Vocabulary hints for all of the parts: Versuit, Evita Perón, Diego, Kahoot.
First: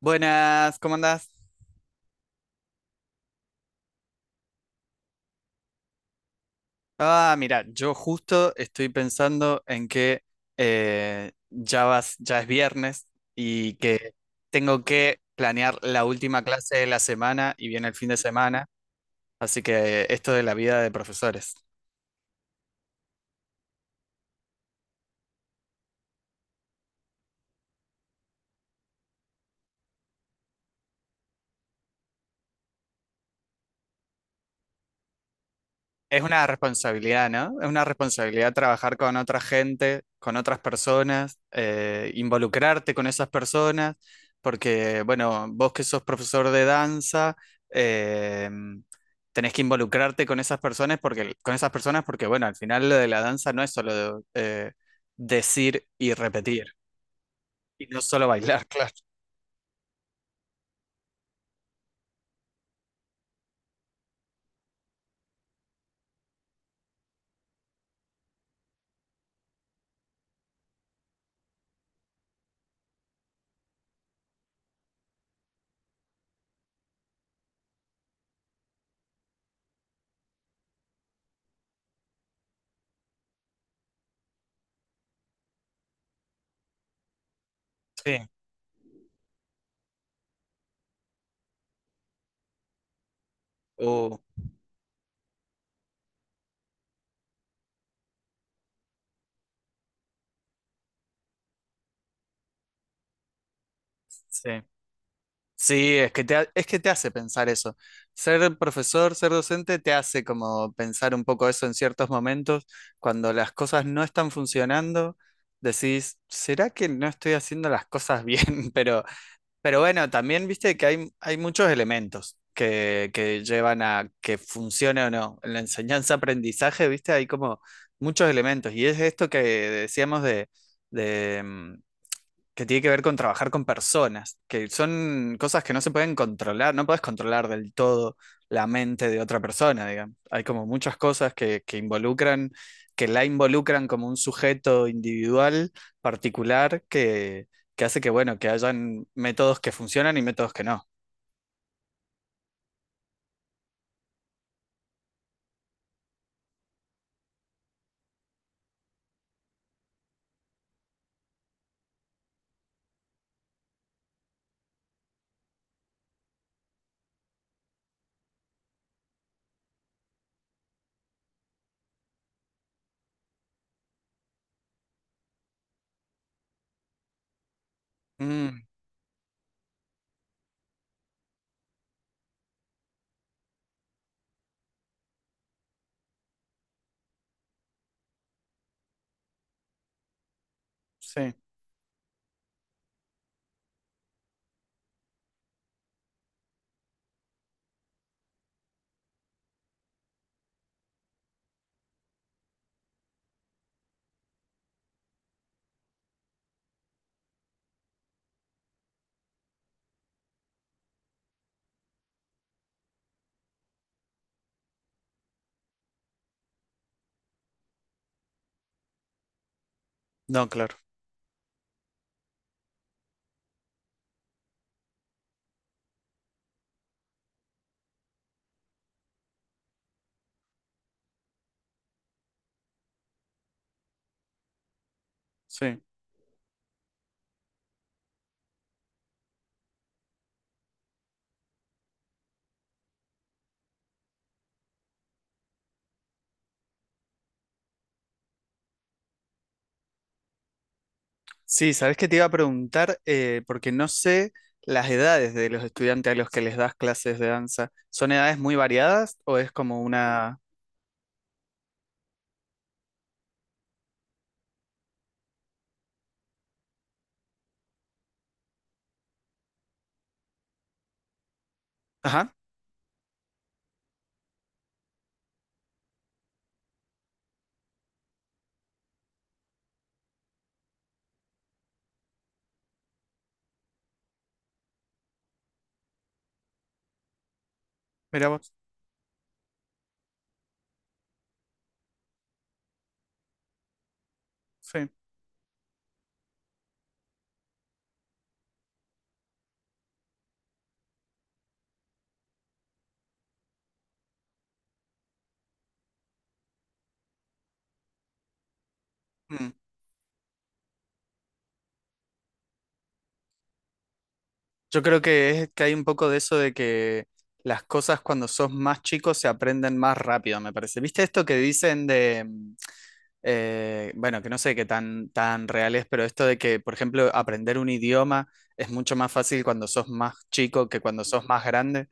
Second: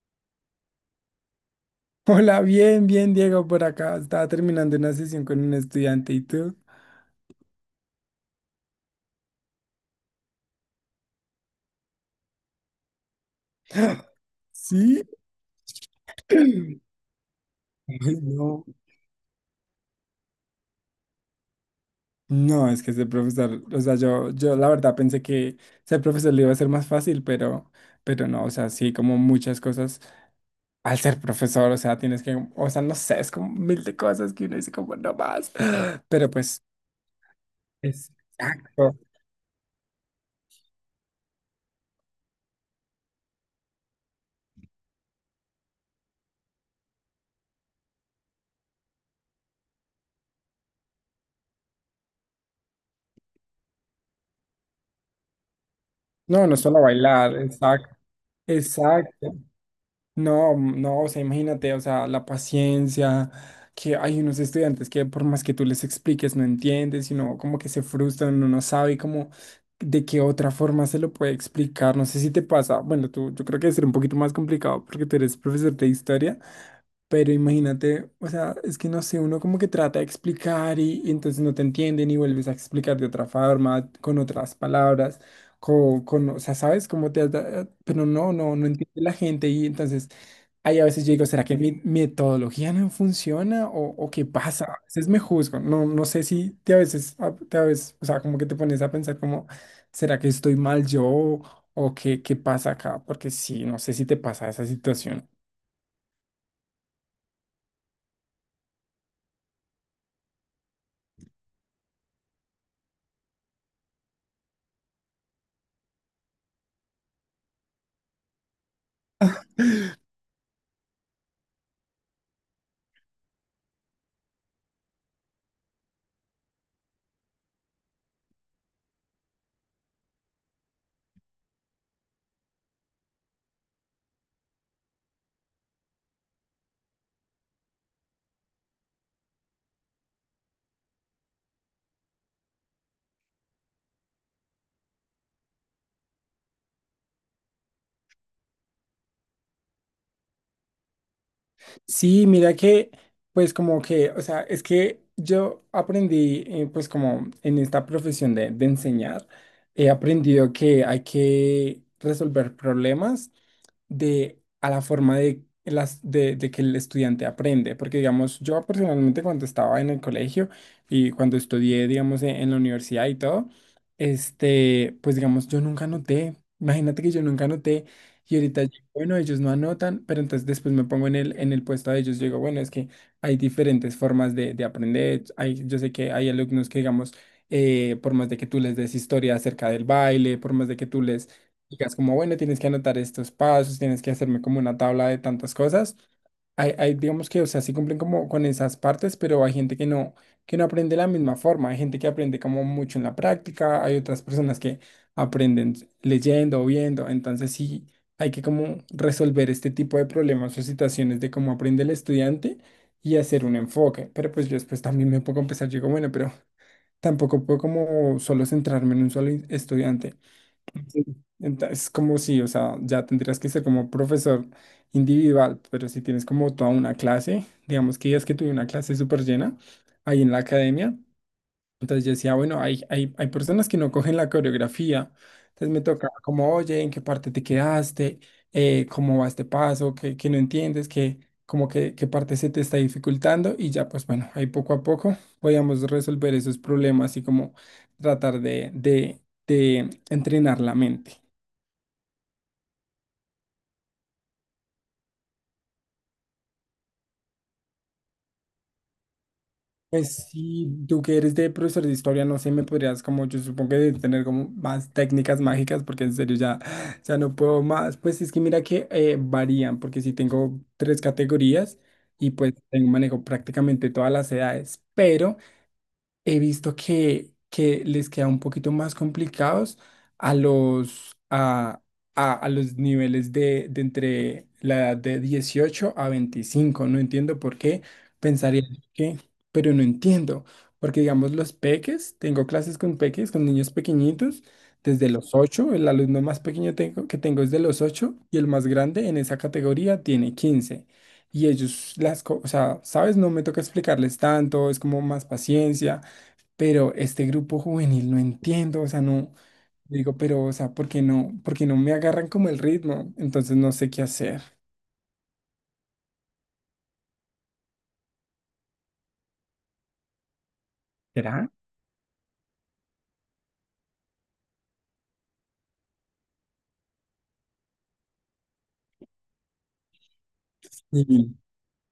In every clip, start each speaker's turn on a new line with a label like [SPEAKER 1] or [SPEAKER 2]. [SPEAKER 1] Buenas, ¿cómo andás?
[SPEAKER 2] Hola, bien, bien, Diego, por acá. Estaba terminando una sesión con un estudiante y tú.
[SPEAKER 1] Ah, mira, yo justo estoy pensando en que ya vas, ya es viernes y que tengo
[SPEAKER 2] ¿Sí?
[SPEAKER 1] que planear la última clase de la semana y viene el fin
[SPEAKER 2] Ay,
[SPEAKER 1] de
[SPEAKER 2] no.
[SPEAKER 1] semana, así que esto de la vida de profesores.
[SPEAKER 2] No, es que ser profesor, o sea, yo la verdad pensé que ser profesor le iba a ser más fácil, pero no, o sea, sí, como muchas cosas. Al ser profesor, o sea, tienes que, o sea, no sé, es como mil de cosas que uno dice como no más.
[SPEAKER 1] Es
[SPEAKER 2] Pero
[SPEAKER 1] una
[SPEAKER 2] pues,
[SPEAKER 1] responsabilidad, ¿no? Es una responsabilidad trabajar
[SPEAKER 2] exacto.
[SPEAKER 1] con otra gente, con otras personas, involucrarte con esas personas, porque, bueno, vos que sos profesor de danza, eh, tenés que involucrarte con esas personas porque, bueno, al final lo de la danza no es solo decir y
[SPEAKER 2] No, no es
[SPEAKER 1] repetir,
[SPEAKER 2] solo bailar,
[SPEAKER 1] y
[SPEAKER 2] exacto.
[SPEAKER 1] no solo bailar, claro.
[SPEAKER 2] Exacto. No, no, o sea, imagínate, o sea, la paciencia, que hay unos estudiantes que por más que tú les expliques no entienden, sino como que se frustran, uno no sabe como de qué otra forma se lo puede explicar, no sé si te pasa, bueno, tú, yo creo que debe un poquito más complicado porque tú eres profesor de historia. Pero imagínate, o sea, es que no sé, uno como que trata de explicar y entonces no te entienden y vuelves a explicar de otra forma, con otras palabras, con o sea, ¿sabes cómo Pero
[SPEAKER 1] Sí.
[SPEAKER 2] no, no, no entiende la gente y entonces ahí a veces yo digo, ¿será que mi metodología no funciona o
[SPEAKER 1] Uh,
[SPEAKER 2] qué pasa? A veces me juzgo, no, no sé si te a veces, o sea, como que te pones a pensar como, ¿será que estoy mal yo o qué pasa acá? Porque sí, no sé si te pasa
[SPEAKER 1] sí.
[SPEAKER 2] esa situación.
[SPEAKER 1] Sí, es que es que te hace pensar eso. Ser profesor, ser docente, te hace como pensar un poco eso en ciertos momentos. Cuando las cosas no están funcionando, decís, ¿será que no estoy haciendo las cosas bien? Pero, pero bueno, también viste que hay muchos elementos que llevan a que funcione o no. En la enseñanza-aprendizaje, viste, hay como muchos elementos. Y es esto que decíamos de, de, mm, que tiene que ver con trabajar con personas, que son cosas que no se pueden controlar, no puedes controlar del todo la mente de otra persona, digamos. Hay como muchas cosas que involucran, que la involucran como un sujeto individual, particular, que hace que, bueno, que hayan métodos que funcionan y métodos que no.
[SPEAKER 2] Sí, mira que, pues como que, o sea, es que yo aprendí, pues como en esta profesión de enseñar, he aprendido que hay que resolver problemas de, a la forma de, las, de que el estudiante aprende. Porque, digamos, yo personalmente cuando estaba en el colegio y cuando estudié, digamos, en, la universidad y todo, pues, digamos, yo nunca anoté. Imagínate que yo nunca anoté. Y ahorita,
[SPEAKER 1] Mm,
[SPEAKER 2] yo, bueno, ellos no anotan, pero entonces después me pongo en el puesto de ellos. Yo digo, bueno, es que hay diferentes formas de aprender. Hay, yo sé que hay alumnos que, digamos, por más de que tú les des historia acerca del baile, por más de que tú les
[SPEAKER 1] sí,
[SPEAKER 2] digas como, bueno, tienes que anotar estos pasos, tienes que hacerme como una tabla de tantas cosas. Digamos que, o sea, sí cumplen como con esas partes, pero hay gente que no aprende de la misma forma. Hay gente que aprende como mucho en la práctica, hay otras personas que aprenden leyendo o viendo. Entonces sí hay que como resolver este tipo de problemas o situaciones de cómo aprende el estudiante y hacer un enfoque. Pero pues yo después también me pongo a empezar, yo digo, bueno, pero tampoco puedo como solo centrarme en un solo estudiante.
[SPEAKER 1] no, claro,
[SPEAKER 2] Es como si, o sea, ya tendrías que ser como profesor individual, pero si tienes como toda una clase, digamos que ya es que tuve una clase súper llena ahí en la academia, entonces yo decía, bueno, hay personas que no cogen la coreografía, entonces
[SPEAKER 1] sí.
[SPEAKER 2] me toca como, oye, ¿en qué parte te quedaste? ¿Cómo va este paso? ¿Qué no entiendes? ¿Qué, como que, qué parte se te está dificultando? Y ya, pues bueno, ahí poco a poco podíamos resolver esos problemas y como tratar de entrenar la mente.
[SPEAKER 1] Sí, sabes que te iba a preguntar, porque no sé las edades de los estudiantes a los que les das clases de danza. ¿Son edades muy variadas o es como
[SPEAKER 2] Pues
[SPEAKER 1] una...
[SPEAKER 2] si tú que eres de profesor de historia, no sé, me podrías como, yo supongo que debes tener como más técnicas mágicas, porque en serio ya no puedo más. Pues es que mira que varían, porque si tengo tres categorías y
[SPEAKER 1] Ajá,
[SPEAKER 2] pues tengo, manejo prácticamente todas las edades, pero he visto que, les queda un poquito más complicados a los, a, a los niveles de entre la edad de 18 a 25. No entiendo por qué.
[SPEAKER 1] mira vos.
[SPEAKER 2] Pensaría que, pero no entiendo. Porque, digamos, los peques, tengo clases con peques, con niños pequeñitos,
[SPEAKER 1] Sí.
[SPEAKER 2] desde los 8. El alumno más pequeño que tengo es de los 8 y el más grande en esa categoría tiene 15. Y ellos, o sea, ¿sabes? No me toca explicarles tanto, es como más paciencia pero este grupo juvenil no entiendo, o sea, no,
[SPEAKER 1] Mm.
[SPEAKER 2] digo, pero, o sea, ¿por qué no, me agarran como el ritmo? Entonces no sé qué hacer.
[SPEAKER 1] Yo creo que es que hay un poco de eso de que las cosas cuando sos más chico se aprenden más rápido, me parece. ¿Viste esto que
[SPEAKER 2] ¿Será?
[SPEAKER 1] dicen de... bueno, que no sé qué tan, tan real es, pero esto de que, por ejemplo, aprender un idioma es mucho más fácil cuando sos más chico que cuando sos
[SPEAKER 2] Sí,
[SPEAKER 1] más grande.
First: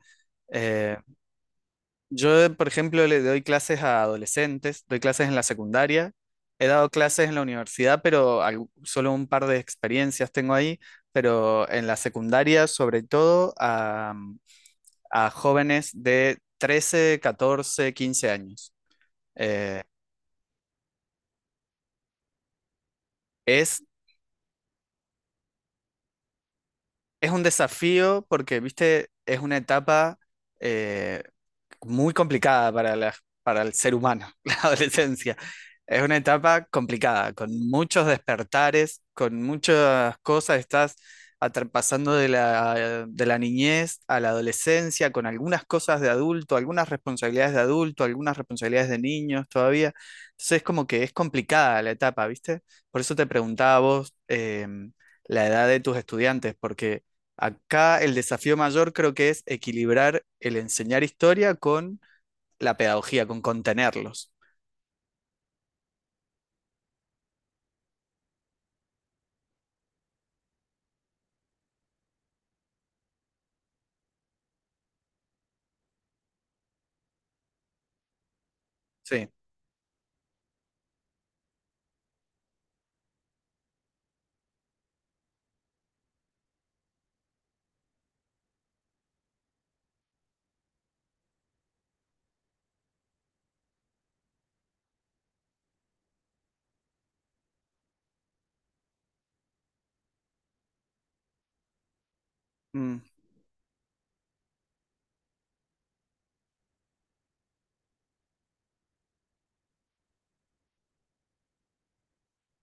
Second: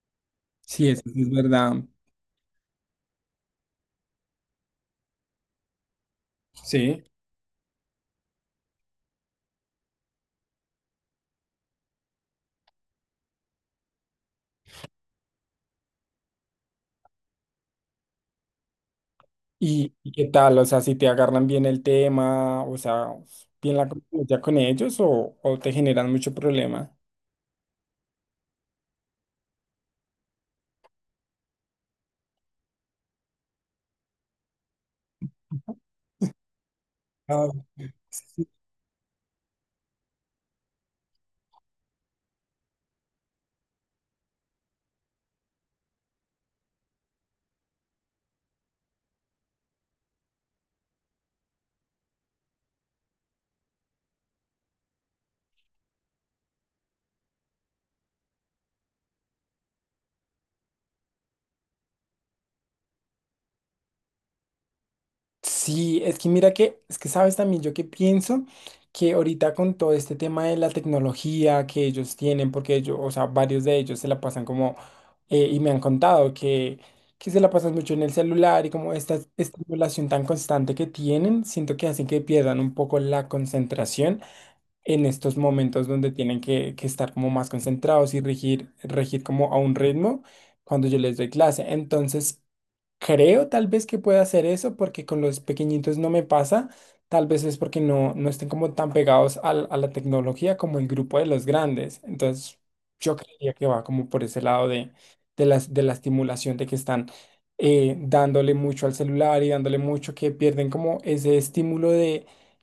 [SPEAKER 2] sí,
[SPEAKER 1] Eh,
[SPEAKER 2] eso sí es verdad.
[SPEAKER 1] Yo, por ejemplo, le doy clases a adolescentes, doy clases en la secundaria, he dado
[SPEAKER 2] Sí.
[SPEAKER 1] clases en la universidad, pero solo un par de experiencias tengo ahí, pero en la secundaria sobre todo a jóvenes de 13, 14, 15 años. Eh,
[SPEAKER 2] ¿Y qué tal? O sea, si te agarran bien el tema, o sea, bien
[SPEAKER 1] es,
[SPEAKER 2] la convivencia con ellos o te generan mucho problema.
[SPEAKER 1] es un desafío porque, viste, es una etapa, eh, muy complicada para para el ser humano, la adolescencia. Es una etapa complicada, con muchos despertares, con muchas cosas. Estás pasando de la niñez a la adolescencia, con algunas cosas de adulto, algunas responsabilidades de adulto, algunas responsabilidades de niños todavía. Entonces es como que es complicada la etapa, ¿viste? Por eso te preguntaba a vos la edad de tus estudiantes, porque acá el desafío mayor creo que es equilibrar el enseñar historia con la pedagogía, con contenerlos.
[SPEAKER 2] Sí, es que mira que, es que sabes también yo que pienso que ahorita con todo este tema de la tecnología que ellos tienen, porque ellos, o sea, varios de ellos se la pasan como, y me han contado que, se la pasan mucho en el celular y como esta
[SPEAKER 1] Sí.
[SPEAKER 2] estimulación tan constante que tienen, siento que hacen que pierdan un poco la concentración en estos momentos donde tienen que estar como más concentrados y regir, regir como a un ritmo cuando yo les doy clase. Entonces, creo tal vez que pueda hacer eso porque con los pequeñitos no me pasa. Tal vez es porque no, estén como tan pegados a la tecnología como el grupo de los grandes. Entonces,
[SPEAKER 1] Mm.
[SPEAKER 2] yo creía que va como por ese lado de las, de la estimulación de que están dándole mucho al celular y dándole mucho que pierden como ese estímulo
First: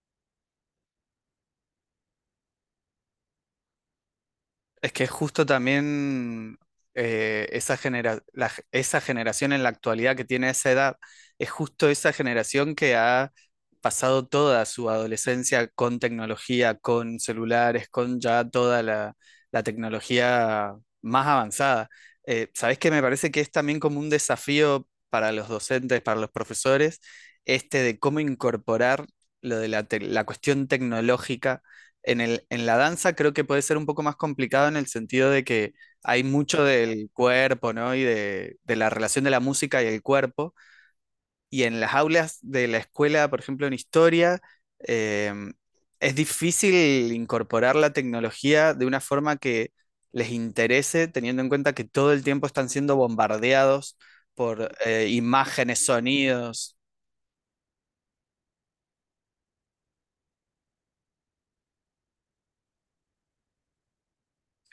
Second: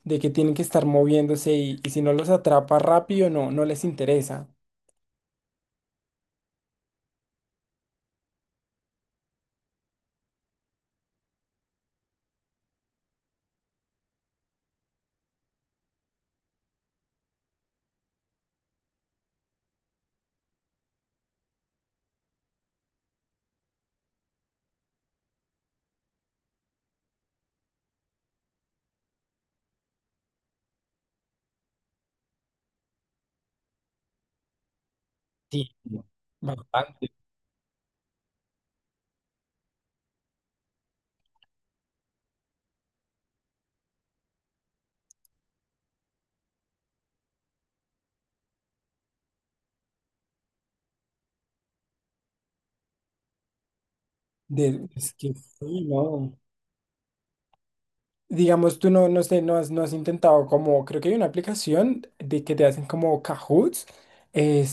[SPEAKER 2] de que tienen que estar moviéndose y si no los atrapa rápido, no les interesa.
[SPEAKER 1] Es que justo también esa generación en la actualidad que tiene esa edad, es justo esa generación que ha pasado toda su adolescencia con tecnología, con celulares, con ya toda la, la tecnología más avanzada. ¿Sabés qué? Me parece que es también como un desafío para los docentes, para los profesores, este de cómo incorporar lo de la cuestión tecnológica en el, en la danza creo que puede ser un poco más complicado en el sentido de
[SPEAKER 2] Sí,
[SPEAKER 1] que hay mucho del
[SPEAKER 2] bastante.
[SPEAKER 1] cuerpo, ¿no? Y de la relación de la música y el cuerpo. Y en las aulas de la escuela, por ejemplo, en historia, eh, es difícil incorporar la tecnología de una forma que les interese, teniendo en cuenta que todo el tiempo están siendo bombardeados por
[SPEAKER 2] Es que
[SPEAKER 1] imágenes,
[SPEAKER 2] sí, no.
[SPEAKER 1] sonidos.
[SPEAKER 2] Digamos, tú no, no sé, no has intentado como, creo que hay una aplicación de que te hacen como Cahoots,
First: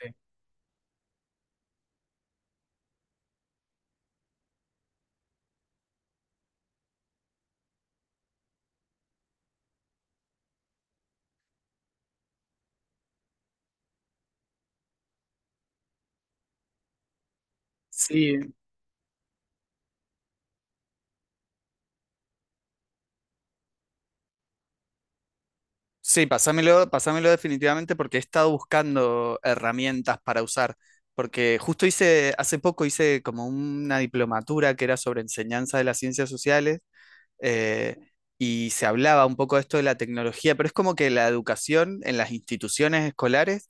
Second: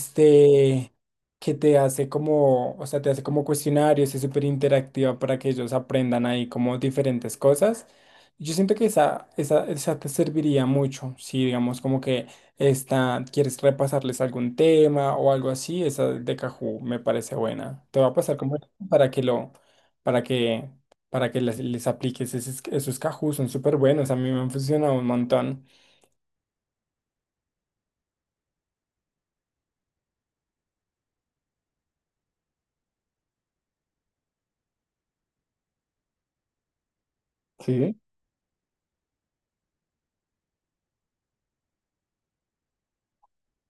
[SPEAKER 1] Sí.
[SPEAKER 2] que te hace como, o sea, te hace como cuestionarios, es súper interactiva para que ellos aprendan ahí como diferentes cosas. Yo siento que esa te serviría mucho, si digamos como que esta, quieres repasarles algún tema o algo así, esa de Kahoot me parece buena. Te va a pasar
[SPEAKER 1] Sí.
[SPEAKER 2] como para que lo, para que para que les apliques esos Kahoot, son súper buenos, a mí me han funcionado un montón.
[SPEAKER 1] Sí, pásamelo, pásamelo definitivamente porque he estado buscando herramientas para usar, porque hace poco hice como una diplomatura que era sobre enseñanza de las ciencias sociales eh,
[SPEAKER 2] Sí.
[SPEAKER 1] y se hablaba un poco de esto de la tecnología, pero es como que la educación en las instituciones escolares,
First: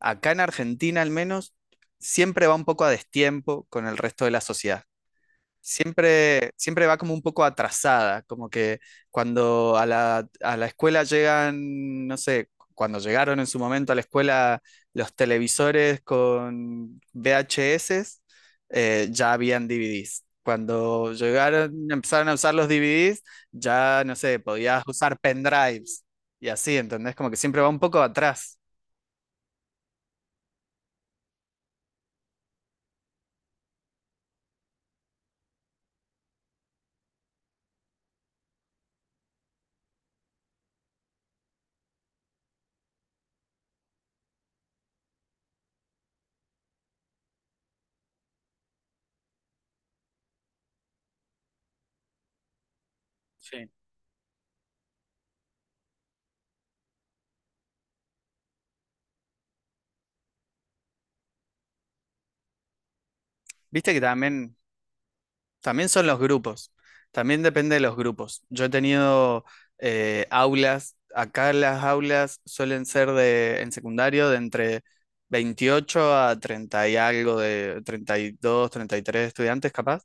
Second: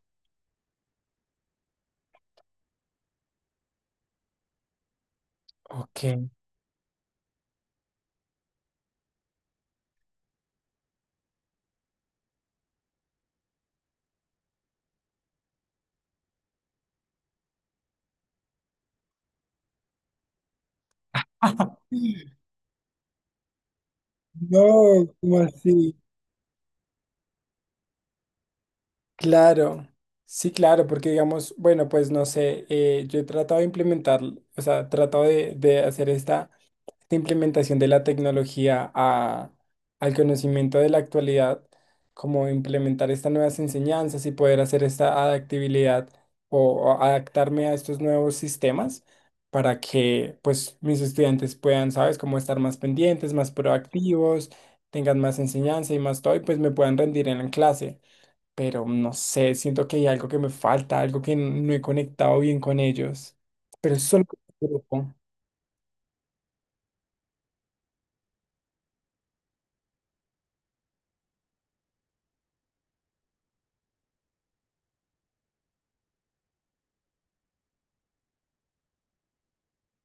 [SPEAKER 1] acá en Argentina al menos, siempre va un poco a destiempo con el resto de la sociedad
[SPEAKER 2] Ok.
[SPEAKER 1] siempre va como un poco atrasada, como que cuando a a la escuela llegan, no sé, cuando llegaron en su momento a la escuela los televisores con VHS, ya habían DVDs. Cuando llegaron, empezaron a usar los DVDs, ya, no sé, podías
[SPEAKER 2] No,
[SPEAKER 1] usar
[SPEAKER 2] ¿cómo así?
[SPEAKER 1] pendrives y así, ¿entendés? Como que siempre va un poco atrás.
[SPEAKER 2] Claro, sí, claro, porque digamos, bueno, pues no sé, yo he tratado de implementar, o sea, he tratado de hacer esta la implementación de la tecnología al conocimiento de la actualidad, como implementar estas nuevas enseñanzas y poder hacer esta adaptabilidad o adaptarme a estos nuevos sistemas para que pues mis estudiantes puedan, ¿sabes?, cómo estar más pendientes, más
[SPEAKER 1] Sí.
[SPEAKER 2] proactivos, tengan más enseñanza y más todo y pues me puedan rendir en la clase. Pero no sé, siento que hay algo que me falta, algo que no he conectado bien con ellos.
[SPEAKER 1] Viste
[SPEAKER 2] Pero
[SPEAKER 1] que
[SPEAKER 2] es solo
[SPEAKER 1] también
[SPEAKER 2] grupo.
[SPEAKER 1] también son los grupos, también depende de los grupos. Yo he tenido aulas, acá las aulas suelen ser de, en secundario de entre 28 a 30 y algo, de 30, 32, 33 estudiantes capaz,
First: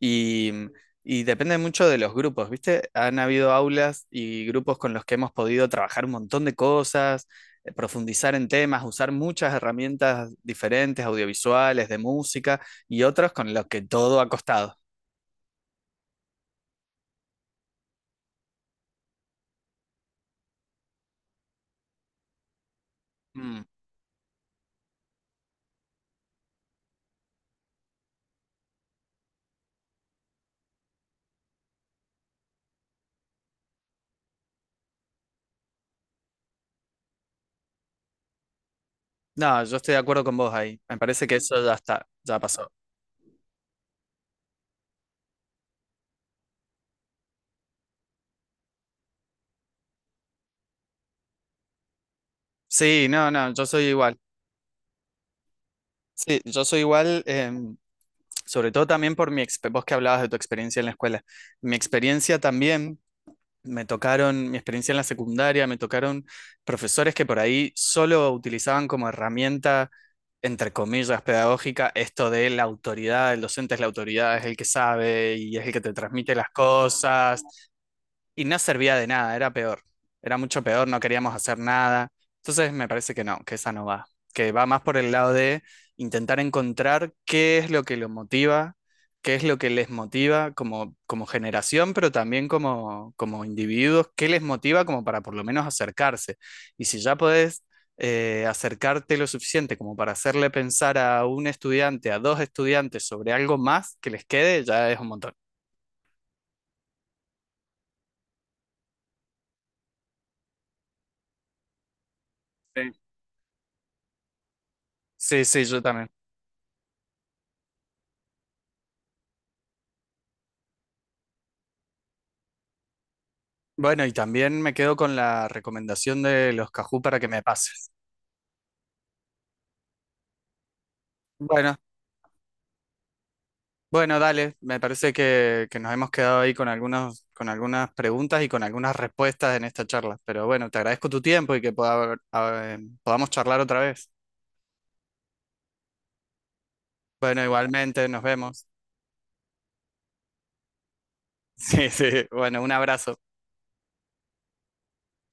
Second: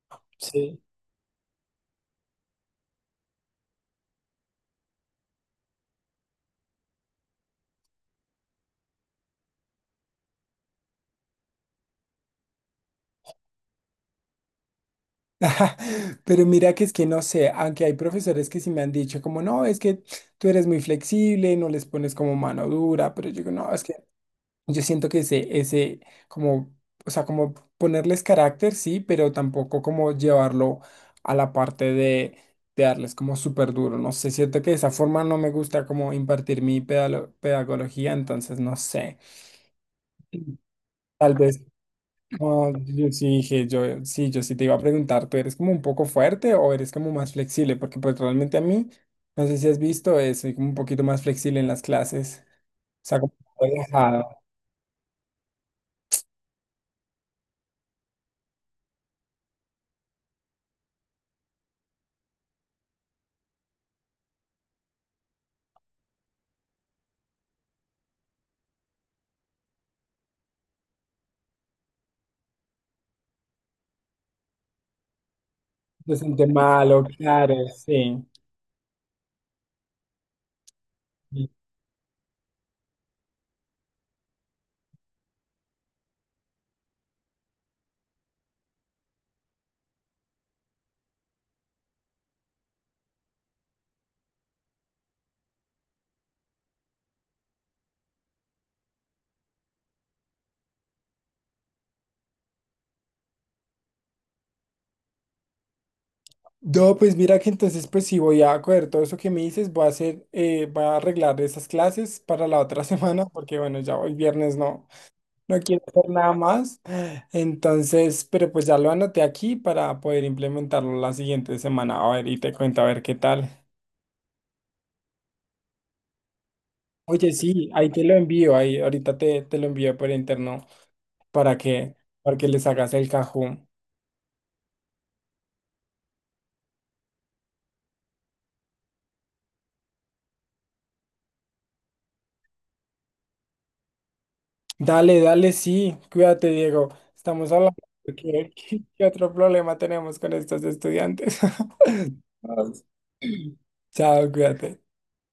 [SPEAKER 1] y,
[SPEAKER 2] Sí.
[SPEAKER 1] y depende mucho de los grupos, ¿viste? Han habido aulas y grupos con los que hemos podido trabajar un montón de cosas, profundizar en temas, usar muchas herramientas diferentes, audiovisuales, de música, y otros con los que todo ha costado.
[SPEAKER 2] Ajá, pero mira que es que no sé, aunque hay profesores que sí me han dicho como, no, es que tú eres muy flexible, no les pones como mano dura, pero yo digo,
[SPEAKER 1] Mm.
[SPEAKER 2] no, es que yo siento que como, o sea, como ponerles carácter, sí, pero tampoco como llevarlo a la parte de darles como súper duro, no sé, siento que de esa forma no me gusta como impartir mi pedagogía, entonces no sé,
[SPEAKER 1] No, yo estoy de acuerdo con vos ahí. Me parece
[SPEAKER 2] tal
[SPEAKER 1] que eso
[SPEAKER 2] vez.
[SPEAKER 1] ya está, ya pasó.
[SPEAKER 2] No, yo sí dije, yo sí te iba a preguntar, ¿tú eres como un poco fuerte o eres como más flexible? Porque pues realmente a mí, no sé si has visto, soy como un poquito más flexible en las clases.
[SPEAKER 1] Sí,
[SPEAKER 2] O sea,
[SPEAKER 1] no,
[SPEAKER 2] como
[SPEAKER 1] no, yo soy igual.
[SPEAKER 2] relajado,
[SPEAKER 1] Sí, yo soy igual, sobre todo también por mi experiencia, vos que hablabas de tu experiencia en la escuela. Mi experiencia también, me tocaron, mi experiencia en la secundaria, me tocaron profesores que por ahí solo utilizaban como herramienta, entre comillas, pedagógica, esto de la autoridad, el docente es la autoridad, es el que sabe y es el que te
[SPEAKER 2] se
[SPEAKER 1] transmite
[SPEAKER 2] siente
[SPEAKER 1] las
[SPEAKER 2] malo,
[SPEAKER 1] cosas.
[SPEAKER 2] claro, sí.
[SPEAKER 1] Y no servía de nada, era peor. Era mucho peor, no queríamos
[SPEAKER 2] Sí.
[SPEAKER 1] hacer nada. Entonces me parece que no, que esa no va. Que va más por el lado de intentar encontrar qué es lo que lo motiva, qué es lo que les motiva como, como generación, pero también como, como individuos, qué les motiva como para por lo menos acercarse. Y si ya podés acercarte lo suficiente como para hacerle pensar a un estudiante, a dos estudiantes sobre algo más que les quede, ya es un montón.
[SPEAKER 2] No, pues mira que entonces pues sí voy a coger todo eso que me dices, voy a hacer, voy a arreglar esas clases para la otra
[SPEAKER 1] Sí.
[SPEAKER 2] semana, porque bueno, ya hoy viernes no.
[SPEAKER 1] Sí,
[SPEAKER 2] No
[SPEAKER 1] sí, yo
[SPEAKER 2] quiero hacer
[SPEAKER 1] también.
[SPEAKER 2] nada más. Entonces, pero pues ya lo anoté aquí para poder implementarlo la siguiente semana. A ver, y te cuento a ver qué tal.
[SPEAKER 1] Bueno, y también me quedo con la recomendación de los Cajú para que
[SPEAKER 2] Oye,
[SPEAKER 1] me
[SPEAKER 2] sí,
[SPEAKER 1] pases.
[SPEAKER 2] ahí te lo envío, ahí ahorita te lo envío por interno para
[SPEAKER 1] Bueno,
[SPEAKER 2] que, para que les hagas el cajón.
[SPEAKER 1] bueno, dale. Me parece que nos hemos quedado ahí con algunos, con algunas preguntas y con algunas respuestas en esta charla. Pero bueno, te agradezco tu tiempo y que podamos charlar otra vez.
[SPEAKER 2] Dale, dale, sí, cuídate, Diego.
[SPEAKER 1] Bueno,
[SPEAKER 2] Estamos hablando
[SPEAKER 1] igualmente,
[SPEAKER 2] de
[SPEAKER 1] nos vemos.
[SPEAKER 2] qué otro problema tenemos con estos estudiantes.
[SPEAKER 1] Sí, sí. Bueno, un abrazo.
[SPEAKER 2] Chao, cuídate.